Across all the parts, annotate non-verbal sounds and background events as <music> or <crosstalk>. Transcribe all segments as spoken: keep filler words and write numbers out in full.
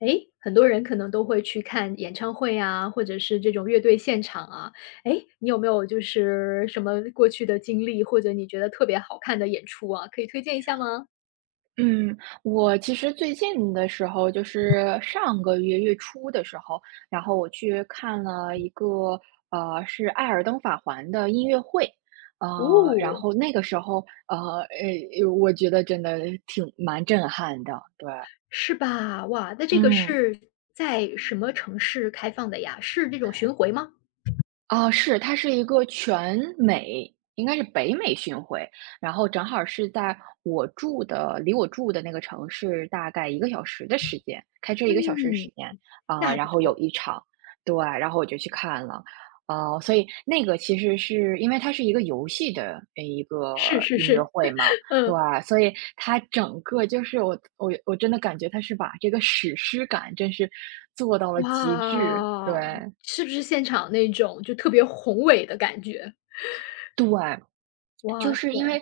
诶，很多人可能都会去看演唱会啊，或者是这种乐队现场啊。诶，你有没有就是什么过去的经历，或者你觉得特别好看的演出啊，可以推荐一下吗？嗯，我其实最近的时候，就是上个月月初的时候，然后我去看了一个呃，是《艾尔登法环》的音乐会，呃，然哦，后那个时候，呃，诶，我觉得真的挺蛮震撼的，对，是吧？哇，那这个嗯。是在什么城市开放的呀？是这种巡回吗？啊，是，它是一个全美应该是北美巡回，然后正好是在我住的离我住的那个城市大概一个小时的时间，开车一个小时的嗯，时间，那啊，还不然后有错。一场，对，然后我就去看了。哦，所以那个其实是因为它是一个游戏的呃一个是是音乐是，会嘛，对，嗯，所以它整个就是我我我真的感觉它是把这个史诗感真是做到了极致，对，哇，是不是现场那种就特别宏伟的感觉？对。就哇是因塞，为，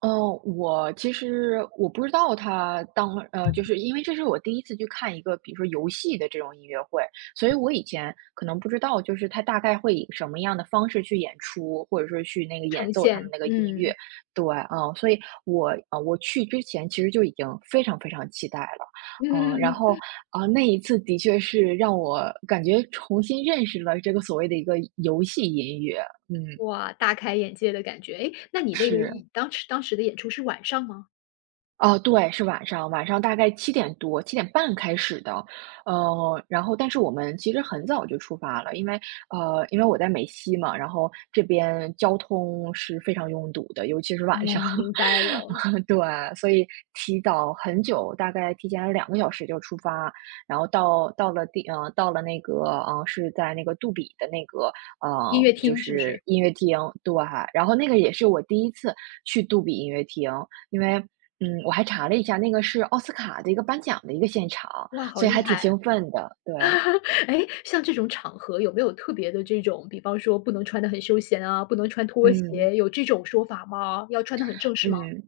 嗯，我其实我不知道他当呃，就是因为这是我第一次去看一个，比如说游戏的这种音乐会，所以我以前可能不知道，就是他大概会以什么样的方式去演出，或者说去那个演呈奏他们现，那个音乐。嗯对，嗯，所以我呃，我去之前其实就已经非常非常期待了，嗯嗯，然嗯嗯。后 <laughs> 啊，呃那一次的确是让我感觉重新认识了这个所谓的一个游戏音乐，嗯，哇，大开眼界的感觉。哎，那你那个是。一当时当时的演出是晚上吗？哦，对，是晚上，晚上大概七点多、七点半开始的。呃，然后但是我们其实很早就出发了，因为，呃，因为我在美西嘛，然后这边交通是非常拥堵的，尤其是晚上。哦，明白了，<laughs> 对，所以提早很久，大概提前了两个小时就出发，然后到到了地呃，到了那个，呃，是在那个杜比的那个，音呃，乐就厅是不是是？音乐厅，对，然后那个也是我第一次去杜比音乐厅，因为，嗯，我还查了一下，那个是奥斯卡的一个颁奖的一个现场，哇，好所以厉还挺害！兴奋的，对，<laughs> 哎，像这种场合有没有特别的这种，比方说不能穿的很休闲啊，不能穿拖嗯，鞋，有这种说法吗？要穿的很正式吗？嗯。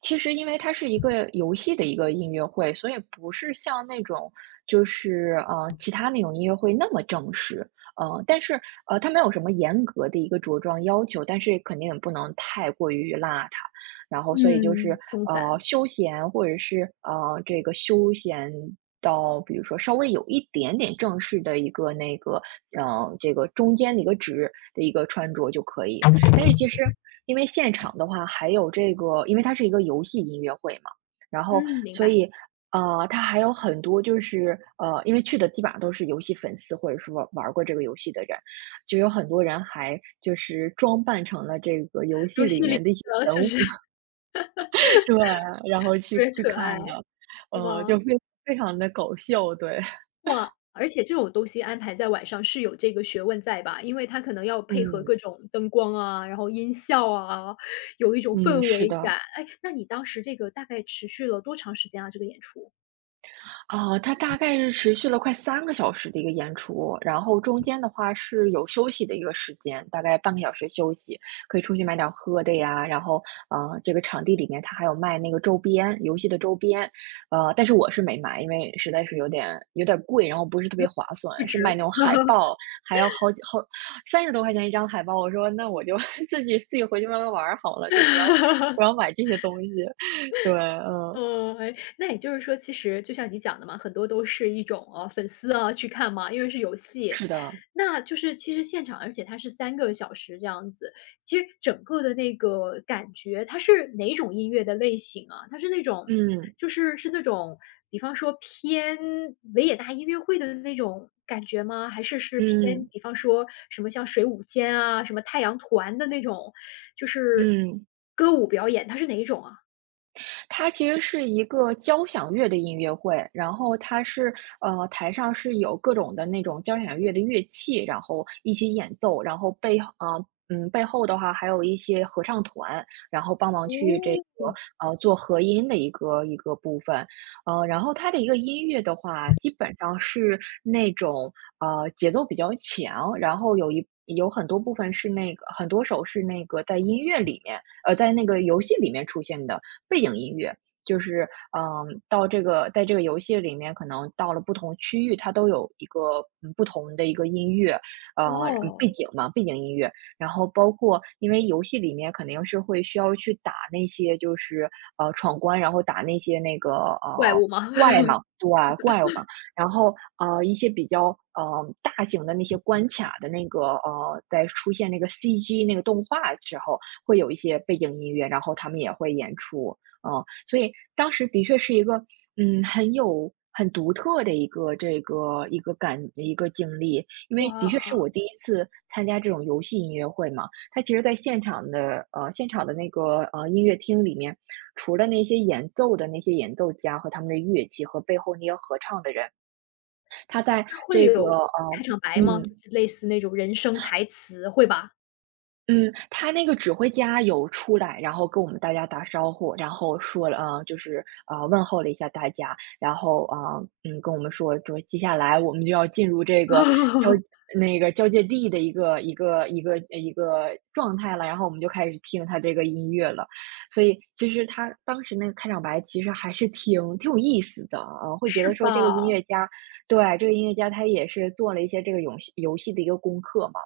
其实因为它是一个游戏的一个音乐会，所以不是像那种就是，呃，其他那种音乐会那么正式。呃，但是，呃，它没有什么严格的一个着装要求，但是肯定也不能太过于邋遢。然后所以就是，嗯，松呃，散，休闲或者是，呃，这个休闲到比如说稍微有一点点正式的一个那个，呃，这个中间的一个值的一个穿着就可以。但是其实因为现场的话，还有这个，因为它是一个游戏音乐会嘛，然后嗯，明所白。以呃，它还有很多就是呃，因为去的基本上都是游戏粉丝或者说玩玩过这个游戏的人，就有很多人还就是装扮成了这个游戏游戏里里面的一些的是人不物，是？<laughs> <laughs> 对，然后特去别去可爱，看的，呃，哇。就非非常的搞笑，对，哇，而且这种东西安排在晚上是有这个学问在吧？因为它可能要 <laughs> 配合嗯，各种灯光啊，然后音效啊，有一种嗯，氛是围的。感。哎，那你当时这个大概持续了多长时间啊，这个演出？哦，它大概是持续了快三个小时的一个演出，然后中间的话是有休息的一个时间，大概半个小时休息，可以出去买点儿喝的呀，然后，呃，这个场地里面它还有卖那个周边，游戏的周边，呃，但是我是没买，因为实在是有点有点贵，然后不是特别划不算，是卖止。那种海报，还要好几好三十多块钱一张海报，我说那我就 <laughs> 自己自己回去慢慢玩儿好了，就不要不要 <laughs> 买这些东西，<laughs> 对，嗯，哦，哎，那也就是说，其实就像你讲的嘛，很多都是一种呃粉丝啊去看嘛，因为是游戏，是的，那就是其实现场，而且它是三个小时这样子，其实整个的那个感觉，它是哪种音乐的类型啊？它是那种，嗯，就是是那种，比方说偏维也纳音乐会的那种感觉吗？还是是偏，嗯。比方说什么像水舞间啊，什么太阳团的那种，就是嗯，歌舞表演，它是哪一种啊？它其实是一个交响乐的音乐会，然后它是呃，台上是有各种的那种交响乐的乐器，然后一起演奏，然后背后呃，嗯，背后的话还有一些合唱团，然后帮忙去这个呃做和音的一个一个部分，呃，然后它的一个音乐的话，基本上是那种呃节奏比较强，然后有一有很多部分是那个很多首是那个在音乐里面，呃，在那个游戏里面出现的。背景音乐。就是嗯，到这个在这个游戏里面，可能到了不同区域，它都有一个嗯不同的一个音乐，呃，嗯背哦，景嘛，背景音乐。然后包括，因为游戏里面肯定是会需要去打那些就是呃闯关，然后打那些那个怪呃物吗？怪 <laughs> 嘛，对啊怪物吧。然后呃一些比较呃大型的那些关卡的那个呃，在出现那个 C G 那个动画之后，会有一些背景音乐，然后他们也会演出。嗯，所以当时的确是一个，嗯，很有很独特的一个这个一个感一个经历，因为的哇，确是我第一次参加这种游戏音乐会嘛。它其实在现场的呃现场的那个呃音乐厅里面，除了那些演奏的那些演奏家和他们的乐器和背后那些合唱的人，他在它会这个有开呃场白吗？就嗯是类似那种人生台词，会吧？嗯，他那个指挥家有出来，然后跟我们大家打招呼，然后说了，呃，就是呃问候了一下大家，然后啊、呃嗯，跟我们说，说接下来我们就要进入这个交 <laughs> 那个交界地的一个一个一个一个状态了，然后我们就开始听他这个音乐了。所以其实他当时那个开场白其实还是挺挺有意思的，呃，会觉是得说这个音吧？乐家，对，这个音乐家他也是做了一些这个游戏游戏的一个功课嘛。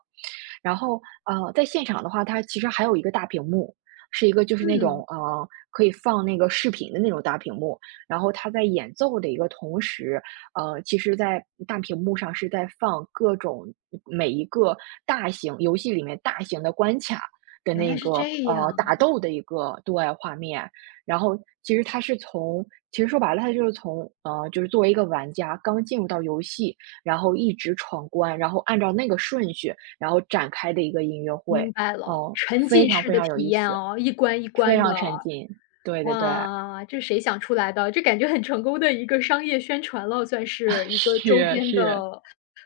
然后，呃，在现场的话，它其实还有一个大屏幕，是一个就是那嗯，种，呃，可以放那个视频的那种大屏幕。然后它在演奏的一个同时，呃，其实在大屏幕上是在放各种每一个大型游戏里面大型的关卡的原来那是个，这样。呃，打斗的一个对外画面。然后其实它是从其实说白了，它就是从，呃，就是作为一个玩家刚进入到游戏，然后一直闯关，然后按照那个顺序，然后展开的一个音乐会，明白了，嗯，沉非浸常式非的常有体意验思，哦，一关一非关的常哦。沉浸。对对对，哇，这谁想出来的？这感觉很成功的一个商业宣传了，算是 <laughs> 一个周是边是，的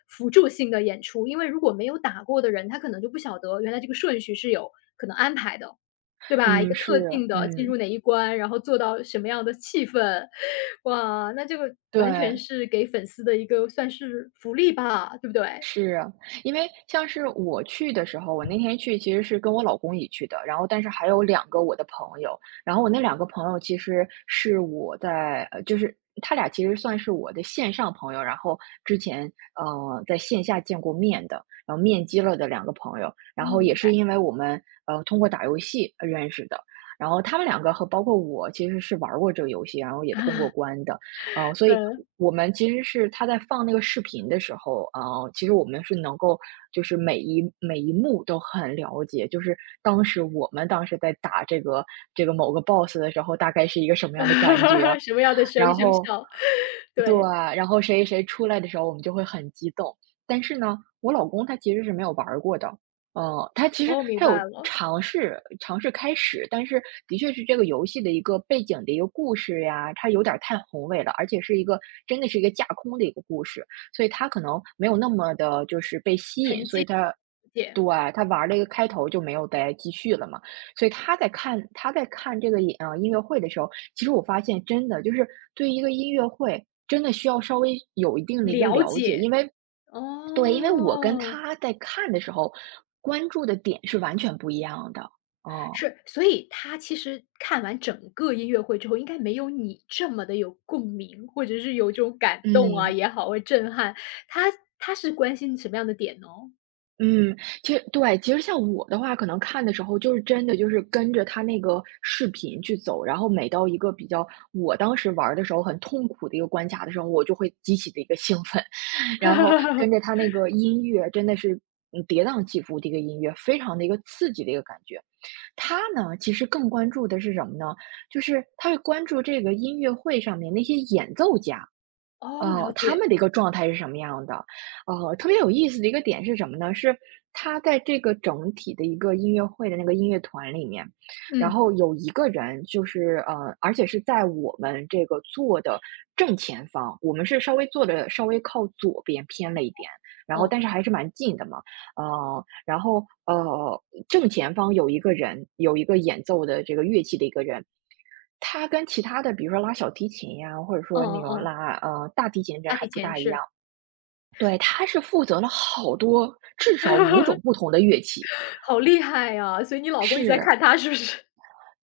辅助性的演出。因为如果没有打过的人，他可能就不晓得原来这个顺序是有可能安排的，对吧？一嗯，个是，特定的进入嗯，哪一关，然后做到什么样的气氛，哇，那这个完全对。是给粉丝的一个算是福利吧，对不对？是啊，因为像是我去的时候，我那天去其实是跟我老公一起去的，然后但是还有两个我的朋友，然后我那两个朋友其实是我在，呃，就是他俩其实算是我的线上朋友，然后之前呃在线下见过面的，然后面基了的两个朋友，嗯，然后也明是白，因为我们呃通过打游戏呃认识的，然后他们两个和包括我其实是玩过这个游戏，然后也 <laughs> 啊，通过关的。呃，所以嗯。我们其实是他在放那个视频的时候，呃，其实我们是能够就是每一每一幕都很了解，就是当时我们当时在打这个这个某个 boss 的时候，大概是一个什么样的感觉，<laughs> 什么样的声然声后效？<laughs> 对，对，然后谁谁出来的时候，我们就会很激动。但是呢，我老公他其实是没有玩儿过的，呃，他其实哦，明他有白了，尝试尝试开始，但是的确是这个游戏的一个背景的一个故事呀，它有点儿太宏伟了，而且是一个真的是一个架空的一个故事，所以他可能没有那么的就是被吸引，所以他解对，他玩儿了一个开头就没有再继续了嘛。所以他在看他在看这个演呃，音乐会的时候，其实我发现真的就是对于一个音乐会，真的需要稍微有一定的一个了了解。解，因为对，因为我跟哦，他在看的时候，关注的点是完全不一样的，哦，是，所以他其实看完整个音乐会之后，应该没有你这么的有共鸣，或者是有这种感动啊嗯。也好，或者震撼，他他是关心什么样的点呢？嗯，其实对，其实像我的话，可能看的时候就是真的就是跟着他那个视频去走，然后每到一个比较我当时玩儿的时候很痛苦的一个关卡的时候，我就会极其的一个兴奋，<laughs> 然后跟着他 <laughs> 那个音乐真的是嗯跌宕起伏的一个音乐，非常的一个刺激的一个感觉。他呢，其实更关注的是什么呢？就是他会关注这个音乐会上面那些演奏家，哦，呃，了他解，们的一个状态是什么样的？呃，特别有意思的一个点是什么呢？是他在这个整体的一个音乐会的那个音乐团里面，然嗯，后有一个人就是呃，而且是在我们这个坐的正前方，我们是稍微坐的稍微靠左边偏了一点，然后哦，但是还是蛮近的嘛。呃，然后呃，正前方有一个人，有一个演奏的这个乐器的一个人，他跟其他的，比如说拉小提琴呀，或者哦，说那哦种哦拉呃大提琴的人大还提不琴，大一样。是。对，他是负责了好多，至少五种不 <laughs> 同的乐器。好厉害啊，所以你老公一直在是看他是不是？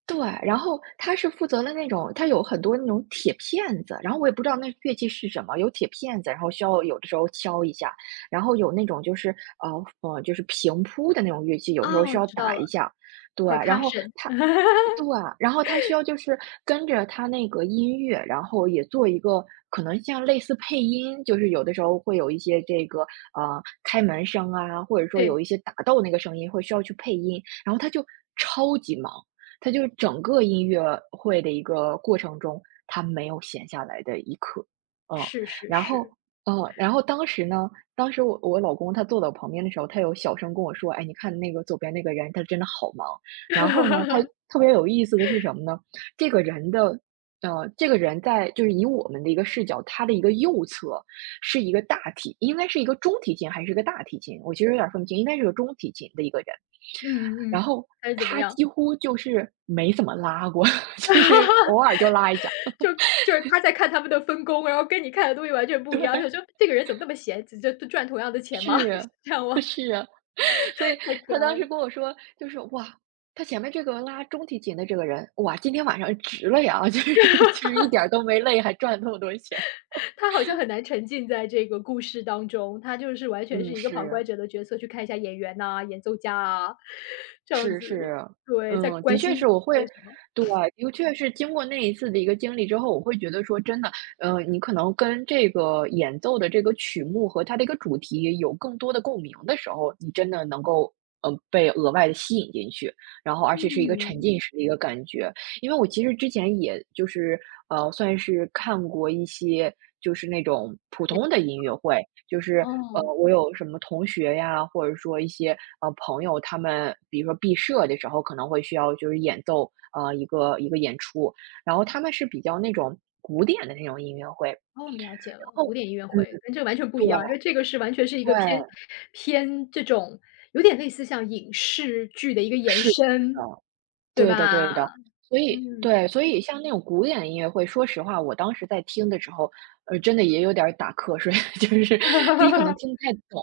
对，然后他是负责了那种他有很多那种铁片子，然后我也不知道那乐器是什么，有铁片子，然后需要有的时候敲一下，然后有那种就是呃呃就是平铺的那种乐器，有时候需哦，要知道打了一下，对，然后，percussion。他 <laughs> 对，然后他需要就是跟着他那个音乐，然后也做一个可能像类似配音，就是有的时候会有一些这个呃开门声啊，或者说有对，一些打斗那个声音，会需要去配音，然后他就超级忙。他就整个音乐会的一个过程中，他没有闲下来的一刻，嗯。是是然后是。嗯，然后当时呢，当时我我老公他坐在我旁边的时候，他有小声跟我说：“哎，你看那个左边那个人，他真的好忙。”然后呢，他 <laughs> 特别有意思的是什么呢？这个人的呃，这个人在就是以我们的一个视角，他的一个右侧是一个大提应该是一个中提琴还是一个大提琴，我其实有点分不清，应该是个中提琴的一个人。嗯然嗯，后还是怎么他样？几乎就是没怎么拉过，<laughs> 就是偶尔就拉一下。就就是他在看他们的分工，然后跟你看的东西完全不一样，对，他说：“这个人怎么那么闲，只就赚同样的钱吗？” <laughs> 是是，这样吗？是啊。<laughs> 所以太可他当爱时了。跟我说，就是哇，他前面这个拉中提琴的这个人，哇，今天晚上值了呀，<laughs> 就是就是一点儿都没累，还赚了那么多钱。他好像很难沉浸在这个故事当中，他就是完全嗯，是一个旁是。观者的角色，去看一下演员呐、演奏家啊，这样是子。是，对，在嗯，的关确心是我会为什么。对，的确是经过那一次的一个经历之后，我会觉得说真的，呃，你可能跟这个演奏的这个曲目和它的一个主题有更多的共鸣的时候，你真的能够，呃，被额外的吸引进去，然后而且是一个沉嗯，浸式的一个感觉。因为我其实之前也就是，呃，算是看过一些就是那种普也通的音乐会，就是，呃，哦。我有什么同学呀，或者说一些，呃，朋友，他们比如说毕设的时候可能会需要就是演奏，呃，一个一个演出，然后他们是比较那种古典的那种音乐会，然哦，我们了解了，后古典音乐嗯，会跟这个完全不对，一样，因为这个是完全是一对，个偏偏这种有点类似像影视剧的一个延是，是的。伸，对对的对的，吧？所以嗯，对，所以像那种古典音乐会，说实话，我当时在听的时候，呃，真的也有点儿打瞌睡，<laughs> 就是自己可能 <laughs> 听不太懂，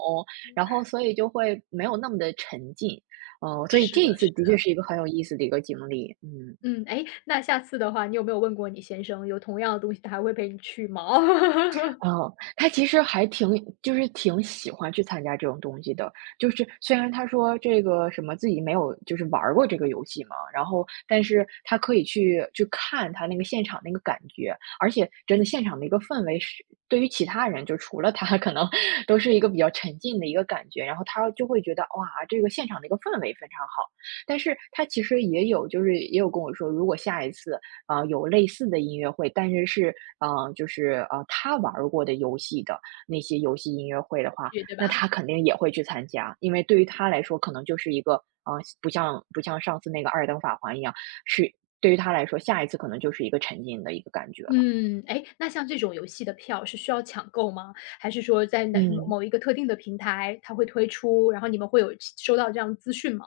然后所以就会没有那么的沉浸，嗯，所以是这的，一次是的的，确是一个很有意思的一个经历，嗯。嗯，哎，那下次的话，你有没有问过你先生有同样的东西，他还会陪你去吗？<laughs> 哦，他其实还挺就是挺喜欢去参加这种东西的，就是虽然他说这个什么自己没有就是玩儿过这个游戏嘛，然后但是他可以去去看他那个现场那个感觉，而且真的现场的一个氛围是对于其他人就除了他 <laughs> 可能都是一个比较沉浸的一个感觉，然后他就会觉得哇，这个现场的一个氛围非常好。但是他其实也有就是也有跟我说，如果下一次啊，有类似的音乐会，但是是呃，就是呃，他玩儿过的游戏的那些游戏音乐会的话，去，对那吧？他肯定也会去参加，因为对于他来说，可能就是一个啊，不像不像上次那个《二等法环》一样，是对于他来说，下一次可能就是一个沉浸的一个感觉了。嗯，哎，那像这种游戏的票是需要抢购吗？还是说在哪某嗯。某一个特定的平台它会推出，然后你们会有收到这样的资讯吗？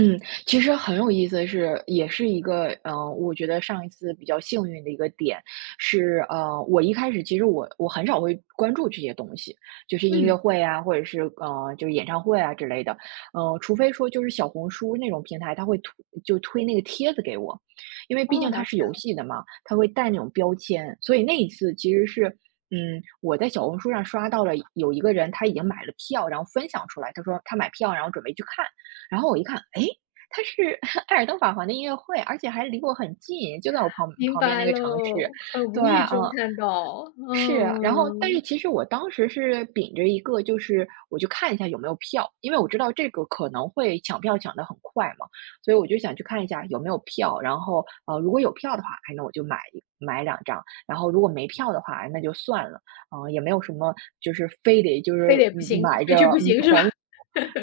嗯，其实很有意思的是，也是一个，呃，我觉得上一次比较幸运的一个点是，呃，我一开始其实我我很少会关注这些东西，就是音嗯，乐会啊，或者是呃，就是演唱会啊之类的，呃，除非说就是小红书那种平台，它会推就推那个帖子给我，因为毕哦，竟它了是解游了。戏的嘛，它会带那种标签，所以那一次其实是。嗯，我在小红书上刷到了有一个人，他已经买了票，然后分享出来。他说他买票，然后准备去看。然后我一看，哎，它是 <laughs> 艾尔登法环的音乐会，而且还离我很近，就在我旁明旁边白那个城市。喽，很对，无意中嗯，看到，是。然后，但嗯，是其实我当时是秉着一个，就是我就看一下有没有票，因为我知道这个可能会抢票抢得很快嘛，所以我就想去看一下有没有票。然后，呃，如果有票的话，哎，那我就买一买两张。然后，如果没票的话，哎那就算了。嗯，也没有什么，就是非得就是非得不嗯行，买非去着不行是吧？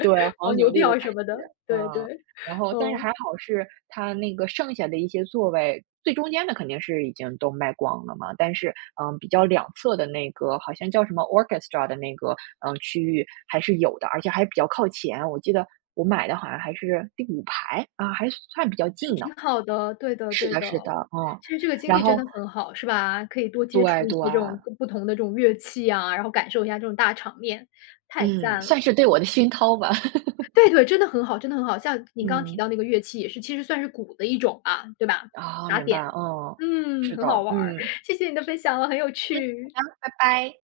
对，黄黄牛牛的一个票感什么觉，的，对嗯。对，然后但是嗯，还好是它那个剩下的一些座位，最中间的肯定是已经都卖光了嘛，但是，嗯，比较两侧的那个好像叫什么 orchestra 的那个，嗯，区域还是有的，而且还比较靠前。我记得我买的好像还是第五排，啊，还算比较还近呢。挺好的，对的是对的的。是的，嗯。其实这个经然历真后的很好，是吧？可以多接触对一些对，这种各不同的这种乐器啊，然后感受一下这种大场面，太嗯，赞算了。是对我的熏陶吧。<laughs> 对对，真的很好真的很好，像您刚刚提嗯，到那个乐器也是其实算是鼓的一种吧，对吧？啊，打明白，点的，嗯，嗯，是很好的，玩儿，嗯，谢谢你的分享，很有嗯，趣。好的，拜拜。